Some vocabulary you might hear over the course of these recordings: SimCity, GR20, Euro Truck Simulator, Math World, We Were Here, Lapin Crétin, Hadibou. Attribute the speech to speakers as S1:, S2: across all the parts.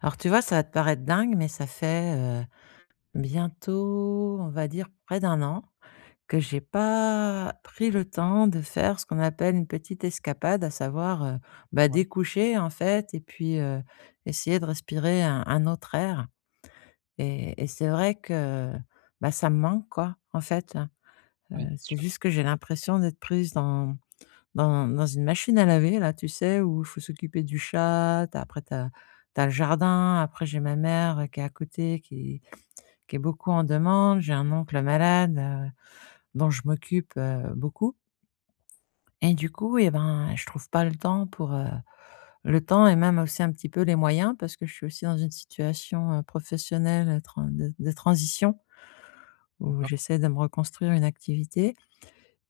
S1: Alors tu vois, ça va te paraître dingue, mais ça fait, bientôt, on va dire près d'un an que j'ai pas pris le temps de faire ce qu'on appelle une petite escapade, à savoir, bah,
S2: Ouais,
S1: découcher en fait et puis, essayer de respirer un autre air et c'est vrai que, bah, ça me manque quoi en fait, hein. heu,
S2: ouais, c'est
S1: c'est
S2: sûr,
S1: juste que j'ai l'impression d'être prise dans une machine à laver là, tu sais, où il faut s'occuper du chat, tu après tu as le jardin, après j'ai ma mère, qui est à côté, qui est beaucoup en demande, j'ai un oncle malade, dont je m'occupe, beaucoup et du coup et ben, je trouve pas le temps pour, le temps et même aussi un petit peu les moyens parce que je suis aussi dans une situation, professionnelle, tran de transition où
S2: d'accord.
S1: j'essaie de me reconstruire une activité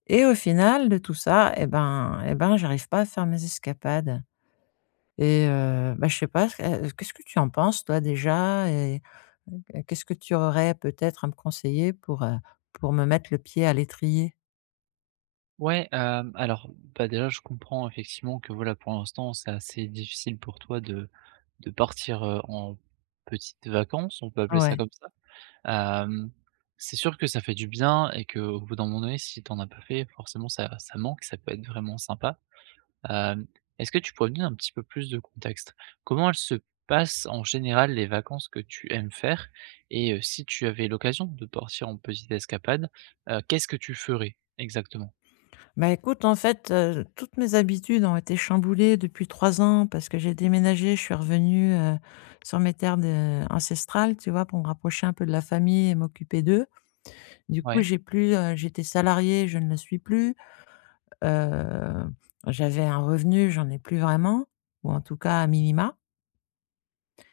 S1: et au final de tout ça et ben, j'arrive pas à faire mes escapades. Et bah, je sais pas, qu'est-ce que tu en penses toi déjà? Et qu'est-ce que tu aurais peut-être à me conseiller pour me mettre le pied à l'étrier?
S2: Ouais, alors, bah, déjà, je comprends effectivement que, voilà, pour l'instant, c'est assez difficile pour toi de partir, en petites vacances, on peut appeler ça
S1: Ouais.
S2: comme ça. Hem, c'est sûr que ça fait du bien et que au bout d'un moment donné, si tu en as pas fait, forcément, ça manque, ça peut être vraiment sympa. Hem, Est-ce que tu pourrais me donner un petit peu plus de contexte? Comment elles se passent en général les vacances que tu aimes faire? Et si tu avais l'occasion de partir en petite escapade, qu'est-ce que tu ferais exactement?
S1: Bah, écoute, en fait, toutes mes habitudes ont été chamboulées depuis 3 ans parce que j'ai déménagé, je suis revenue, sur mes terres de ancestrales, tu vois? Pour me rapprocher un peu de la famille et m'occuper d'eux. Du coup,
S2: Ouais,
S1: j'ai plus, j'étais salariée, je ne le suis plus, heu, j'avais un revenu, j'en ai plus vraiment ou en tout cas à minima.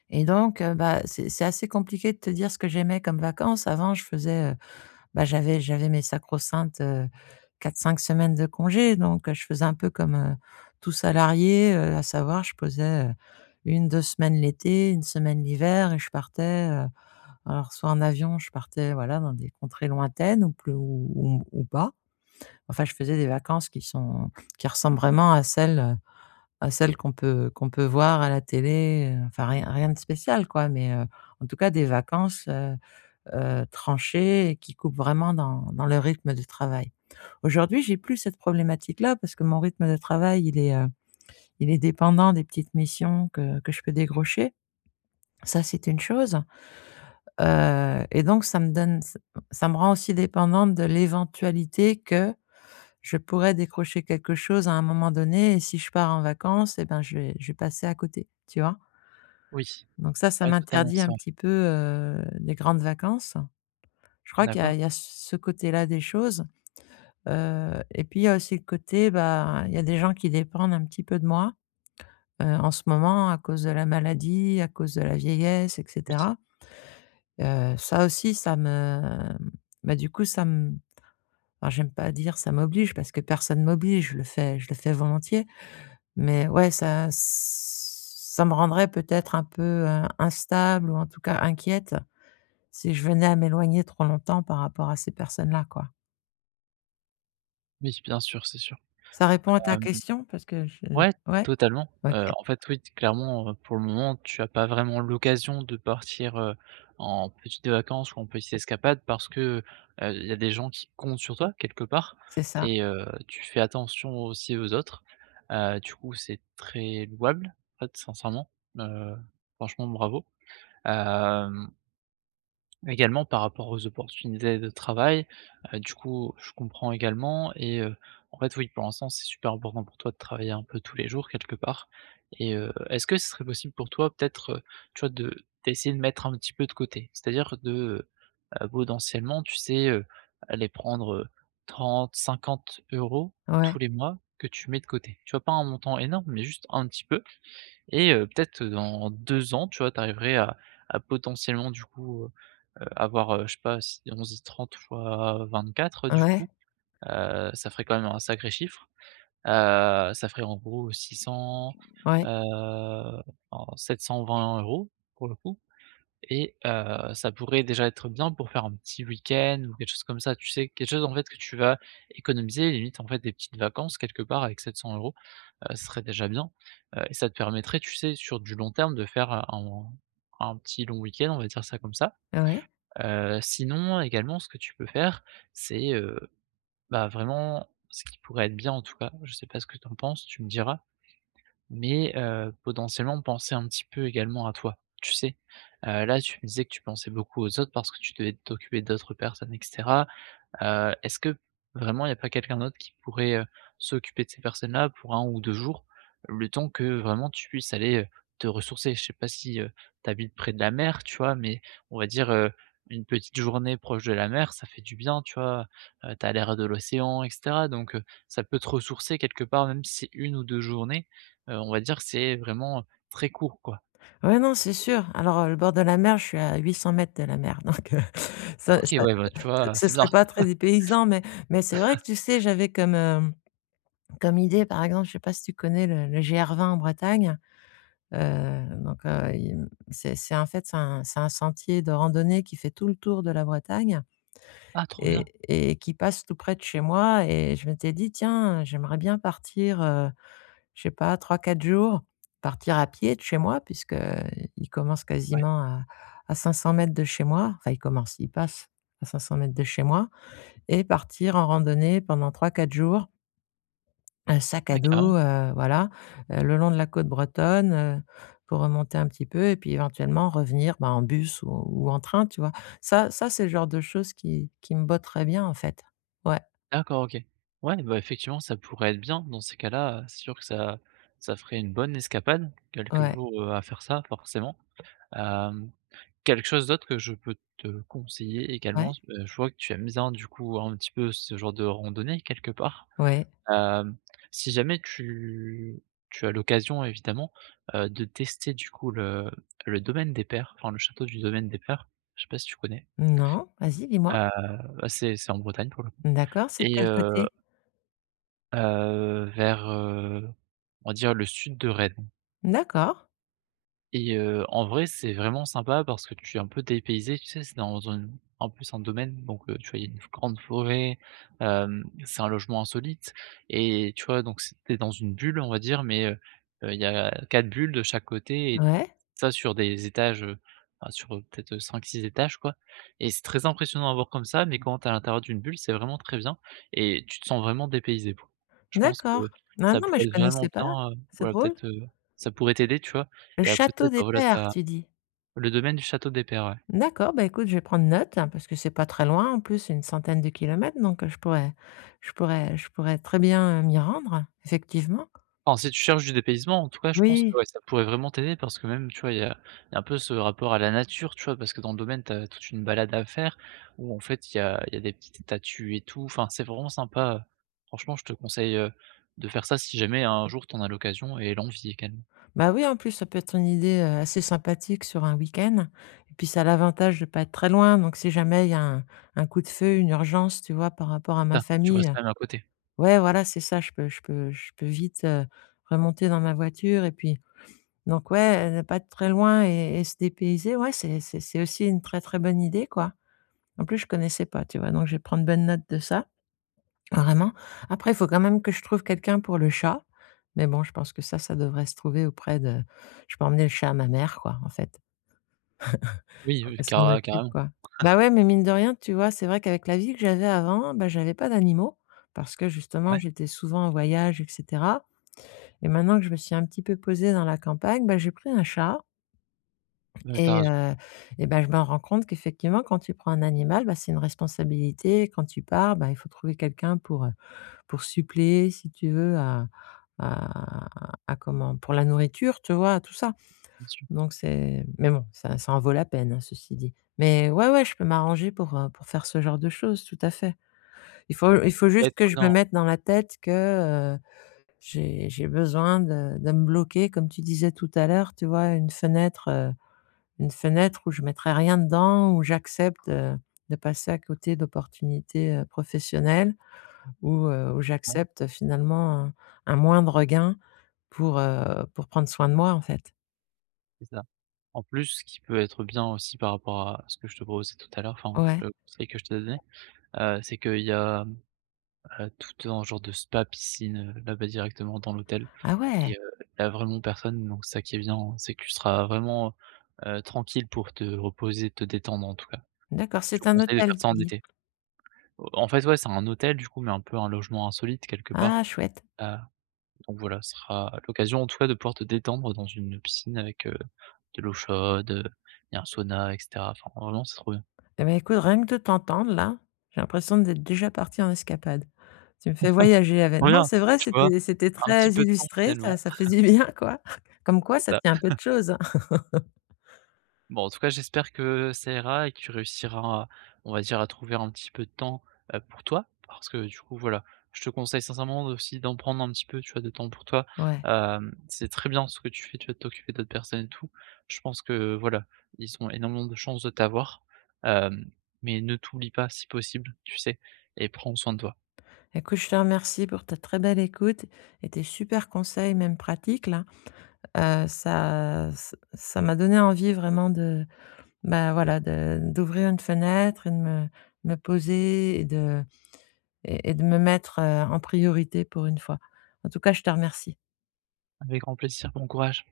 S1: Et donc, bah, c'est assez compliqué de te dire ce que j'aimais comme vacances. Avant, je faisais, bah, j'avais mes sacro-saintes, 4-5 semaines de congé, donc je faisais un peu comme, tout salarié, à savoir je posais, 1-2 semaines l'été, une semaine l'hiver et je partais, alors soit en avion, je partais, voilà, dans des contrées lointaines ou pleu ou pas. Enfin, je faisais des vacances qui ressemblent vraiment à celles qu'on peut voir à la télé, enfin rien de spécial quoi, mais, en tout cas des vacances, tranchées et qui coupent vraiment dans le rythme de travail. Aujourd'hui, j'ai plus cette problématique-là parce que mon rythme de travail, il est dépendant des petites missions que je peux décrocher. Ça, c'est une chose, et donc ça me rend aussi dépendante de l'éventualité que je pourrais décrocher quelque chose à un moment donné et si je pars en vacances et ben je vais passer à côté, tu vois?
S2: oui,
S1: Donc ça
S2: ouais, totalement,
S1: m'interdit
S2: c'est
S1: un
S2: vrai.
S1: petit peu, les grandes vacances. Je crois qu'il y a
S2: D'accord,
S1: ce côté-là des choses, et puis il y a aussi le côté, bah, il y a des gens qui dépendent un petit peu de moi, en ce moment à cause de la maladie, à cause de la vieillesse et
S2: oui,
S1: cetera. Ça aussi, ça me bah, du coup, ça me enfin, j'aime pas dire ça m'oblige parce que personne m'oblige, je le fais volontiers. Mais ouais, ça me rendrait peut-être un peu, instable ou en tout cas inquiète. Si je venais à m'éloigner trop longtemps par rapport à ces personnes-là, quoi.
S2: oui, bien sûr, c'est sûr.
S1: Ça répond à ta question? Parce que je
S2: Ouais,
S1: ouais?
S2: totalement.
S1: OK,
S2: En fait, oui, clairement, pour le moment, tu as pas vraiment l'occasion de partir, en petites vacances ou en petite escapade parce que, il y a des gens qui comptent sur toi quelque part
S1: c'est ça.
S2: et tu fais attention aussi aux autres. Du coup, c'est très louable, en fait, sincèrement. Heu, Franchement, bravo. Hem Également par rapport aux opportunités de travail, du coup, je comprends également et en fait, oui, pour l'instant, c'est super important pour toi de travailler un peu tous les jours quelque part et est-ce que ce serait possible pour toi peut-être, tu vois, de d'essayer de mettre un petit peu de côté? C'est-à-dire de, potentiellement, tu sais, aller prendre, 30-50 euros
S1: Ouais,
S2: tous les mois que tu mets de côté. Tu vois, pas un montant énorme, mais juste un petit peu et peut-être dans 2 ans, tu vois, tu arriverais à potentiellement du coup, avoir, je sais pas si 11:30 fois 24 du coup,
S1: ouais,
S2: ça ferait quand même un sacré chiffre. Ça ferait en gros 600,
S1: ouais,
S2: heu, en 720 euros pour le coup et ça pourrait déjà être bien pour faire un petit week-end ou quelque chose comme ça, tu sais? Quelque chose en fait que tu vas économiser, limite en fait des petites vacances quelque part avec 700 euros, ce serait déjà bien, et ça te permettrait, tu sais, sur du long terme de faire, un petit long week-end, on va dire ça comme ça.
S1: ouais.
S2: Sinon également ce que tu peux faire, c'est, bah, vraiment ce qui pourrait être bien en tout cas, je sais pas ce que tu en penses, tu me diras, mais potentiellement penser un petit peu également à toi, tu sais? Là, tu me disais que tu pensais beaucoup aux autres parce que tu devais t'occuper d'autres personnes etc. Est-ce que vraiment il n'y a pas quelqu'un d'autre qui pourrait, s'occuper de ces personnes-là pour un ou 2 jours? Le temps que vraiment tu puisses aller, te ressourcer. Je sais pas si, tu habites près de la mer, tu vois? Mais on va dire, une petite journée proche de la mer, ça fait du bien, tu vois? Tu as l'air de l'océan et cetera, donc, ça peut te ressourcer quelque part, même si c'est 1 ou 2 journées, on va dire que c'est vraiment très court, quoi.
S1: Ouais, non, c'est sûr. Alors, le bord de la mer, je suis à 800 mètres de la mer, donc ça
S2: OK,
S1: ça
S2: ouais, bah, tu
S1: ce
S2: vois,
S1: ce
S2: c'est bien.
S1: serait pas très dépaysant, mais c'est vrai que, tu sais, j'avais comme idée, par exemple, je sais pas si tu connais le GR20 en Bretagne? Donc il c'est en fait, c'est un sentier de randonnée qui fait tout le tour de la Bretagne.
S2: Ah trop bien!
S1: et et qui passe tout près de chez moi et je m'étais dit: «Tiens, j'aimerais bien partir, je sais pas 3-4 jours, partir à pied de chez moi» puisque il commence
S2: Ouais,
S1: quasiment à 500 mètres de chez moi. Enfin il commence, il passe à 500 mètres de chez moi et partir en randonnée pendant 3-4 jours. Un sac à
S2: ouais
S1: dos,
S2: carrément.
S1: voilà, le long de la côte bretonne, pour remonter un petit peu et puis éventuellement revenir, bah, en bus ou en train, tu vois? Ça ça, c'est le genre de choses qui me botteraient bien, en fait. Ouais,
S2: D'accord, OK. Ouais, bah, effectivement, ça pourrait être bien dans ces cas-là, c'est sûr que ça ferait une bonne escapade, quelques
S1: ouais,
S2: jours, à faire ça forcément. Hem, Quelque chose d'autre que je peux te conseiller
S1: ouais,
S2: également, je vois que tu aimes bien du coup un petit peu ce genre de randonnée quelque part.
S1: ouais.
S2: Hem, Si jamais tu as l'occasion évidemment, de tester du coup le domaine des Pères, enfin le château du domaine des Pères, je sais pas si tu connais?
S1: Non, vas-y, dis-moi?
S2: Heu, Bah, c'est en Bretagne pour le coup
S1: D'accord, c'est de
S2: et
S1: quel côté?
S2: Vers, on va dire le sud de Rennes.
S1: D'accord,
S2: Et en vrai, c'est vraiment sympa parce que tu es un peu dépaysé, tu sais, c'est dans une, en plus un domaine, donc tu vois, il y a une grande forêt, c'est un logement insolite et tu vois, donc c'est tu dans une bulle, on va dire, mais il y a 4 bulles de chaque côté et
S1: ouais,
S2: ça sur des étages, enfin sur, peut-être, cinq six étages, quoi, et c'est très impressionnant à voir comme ça, mais quand tu es à l'intérieur d'une bulle, c'est vraiment très bien et tu te sens vraiment dépaysé, pour je pense que
S1: d'accord. non
S2: ça
S1: non, mais
S2: pourrait
S1: je
S2: être vraiment
S1: connaissais pas,
S2: bien,
S1: c'est
S2: voilà,
S1: drôle.
S2: peut-être, ça pourrait t'aider, tu vois?
S1: Le
S2: Et à côté,
S1: château des
S2: bah, voilà, tu
S1: Pères,
S2: as
S1: tu dis?
S2: le domaine du château des pairs, ouais.
S1: D'accord, bah, écoute, je vais prendre note, hein, parce que c'est pas très loin, en plus, une centaine de kilomètres, donc je pourrais très bien, m'y rendre, effectivement.
S2: Enfin, si tu cherches du dépaysement, en tout cas, je pense que,
S1: Oui,
S2: ouais, ça pourrait vraiment t'aider parce que même, tu vois, il y a un peu ce rapport à la nature, tu vois? Parce que dans le domaine, tu as toute une balade à faire où, en fait, il y a des petites statues et tout. Enfin, c'est vraiment sympa. Franchement, je te conseille, de faire ça si jamais un jour t'en as l'occasion et l'envie également.
S1: bah, oui, en plus, ça peut être une idée, assez sympathique sur un week-end et puis ça a l'avantage de pas être très loin, donc si jamais il y a un coup de feu, une urgence, tu vois, par rapport à ma
S2: C'est ça, tu
S1: famille,
S2: restes quand même à côté.
S1: ouais, voilà, c'est ça, je peux vite, remonter dans ma voiture et puis donc ouais, ne pas être très loin et se dépayser, ouais, c'est aussi une très, très bonne idée, quoi. En plus, je connaissais pas, tu vois? Donc je vais prendre bonne note de ça, vraiment. Après, il faut quand même que je trouve quelqu'un pour le chat, mais bon, je pense que ça devrait se trouver auprès de je peux emmener le chat à ma mère, quoi, en fait,
S2: Oui,
S1: pour
S2: oui,
S1: qu'elle s'en
S2: cara
S1: occupe,
S2: carrément.
S1: quoi. Bah, ouais, mais mine de rien, tu vois, c'est vrai qu'avec la vie que j'avais avant, bah, j'avais pas d'animaux parce que justement,
S2: Ouais,
S1: j'étais souvent en voyage et cetera et maintenant que je me suis un petit peu posée dans la campagne, bah, j'ai pris un chat.
S2: bah, tu
S1: Et
S2: raison,
S1: ben je me rends compte qu'effectivement, quand tu prends un animal, bah, c'est une responsabilité. Quand tu pars, bah, il faut trouver quelqu'un pour suppléer, si tu veux, à à comment? Pour la nourriture, tu vois? Tout ça.
S2: bien sûr.
S1: Donc c'est mais bon, ça en vaut la peine, hein, ceci dit. Mais ouais, ouais, je peux m'arranger pour faire ce genre de choses, tout à fait. Il faut
S2: Ouais,
S1: juste que
S2: trop
S1: je me
S2: bien,
S1: mette dans la tête que, j'ai besoin de me bloquer, comme tu disais tout à l'heure, tu vois? Une fenêtre où je mettrai rien dedans, où j'accepte, de passer à côté d'opportunités, professionnelles, où
S2: ouais, ouais,
S1: j'accepte finalement un moindre gain pour prendre soin de moi, en fait.
S2: c'est ça. En plus, ce qui peut être bien aussi par rapport à ce que je te proposais tout à l'heure, enfin,
S1: Ouais.
S2: le conseil que je t'ai donné, c'est qu'il y a, heu, tout un genre de spa piscine, là-bas directement dans l'hôtel
S1: Ah ouais,
S2: et il y a vraiment personne, donc ça qui est bien, hein, c'est que tu seras vraiment tranquille pour te reposer, te détendre en tout cas.
S1: d'accord,
S2: Je
S1: c'est
S2: te
S1: un
S2: conseille de
S1: hôtel,
S2: faire ça
S1: tu
S2: en
S1: dis?
S2: été. En fait, ouais, c'est un hôtel du coup, mais un peu un logement insolite quelque
S1: Ah
S2: part,
S1: chouette.
S2: heu, donc voilà, ce sera l'occasion en tout cas de pouvoir te détendre dans une piscine avec, de l'eau chaude, il y a un sauna et cetera. Enfin, vraiment, c'est trop bien.
S1: Et bah, écoute, rien que de t'entendre là, j'ai l'impression d'être déjà partie en escapade. Tu me fais voyager avec
S2: Trop
S1: non,
S2: bien,
S1: c'est vrai,
S2: tu vois?
S1: c'était
S2: Un petit
S1: très
S2: peu de temps
S1: illustré,
S2: finalement,
S1: ça ça fait du bien, quoi. Comme quoi
S2: c'est
S1: ça
S2: ça.
S1: tient un peu de choses, hein.
S2: Bon, en tout cas, j'espère que ça ira et que tu réussiras à, on va dire, à trouver un petit peu de temps, pour toi. Parce que du coup, voilà, je te conseille sincèrement aussi d'en prendre un petit peu, tu vois, de temps pour toi.
S1: Ouais.
S2: C'est très bien ce que tu fais, tu vas t'occuper d'autres personnes et tout. Je pense que, voilà, ils ont énormément de chances de t'avoir. Hem, mais ne t'oublie pas si possible, tu sais? Et prends soin de toi.
S1: Écoute, je te remercie pour ta très belle écoute et tes super conseils, même pratiques là. Ça m'a donné envie vraiment de, bah, voilà, de d'ouvrir une fenêtre et de me poser et de me mettre, en priorité pour une fois. En tout cas, je te remercie.
S2: Avec grand plaisir, bon courage.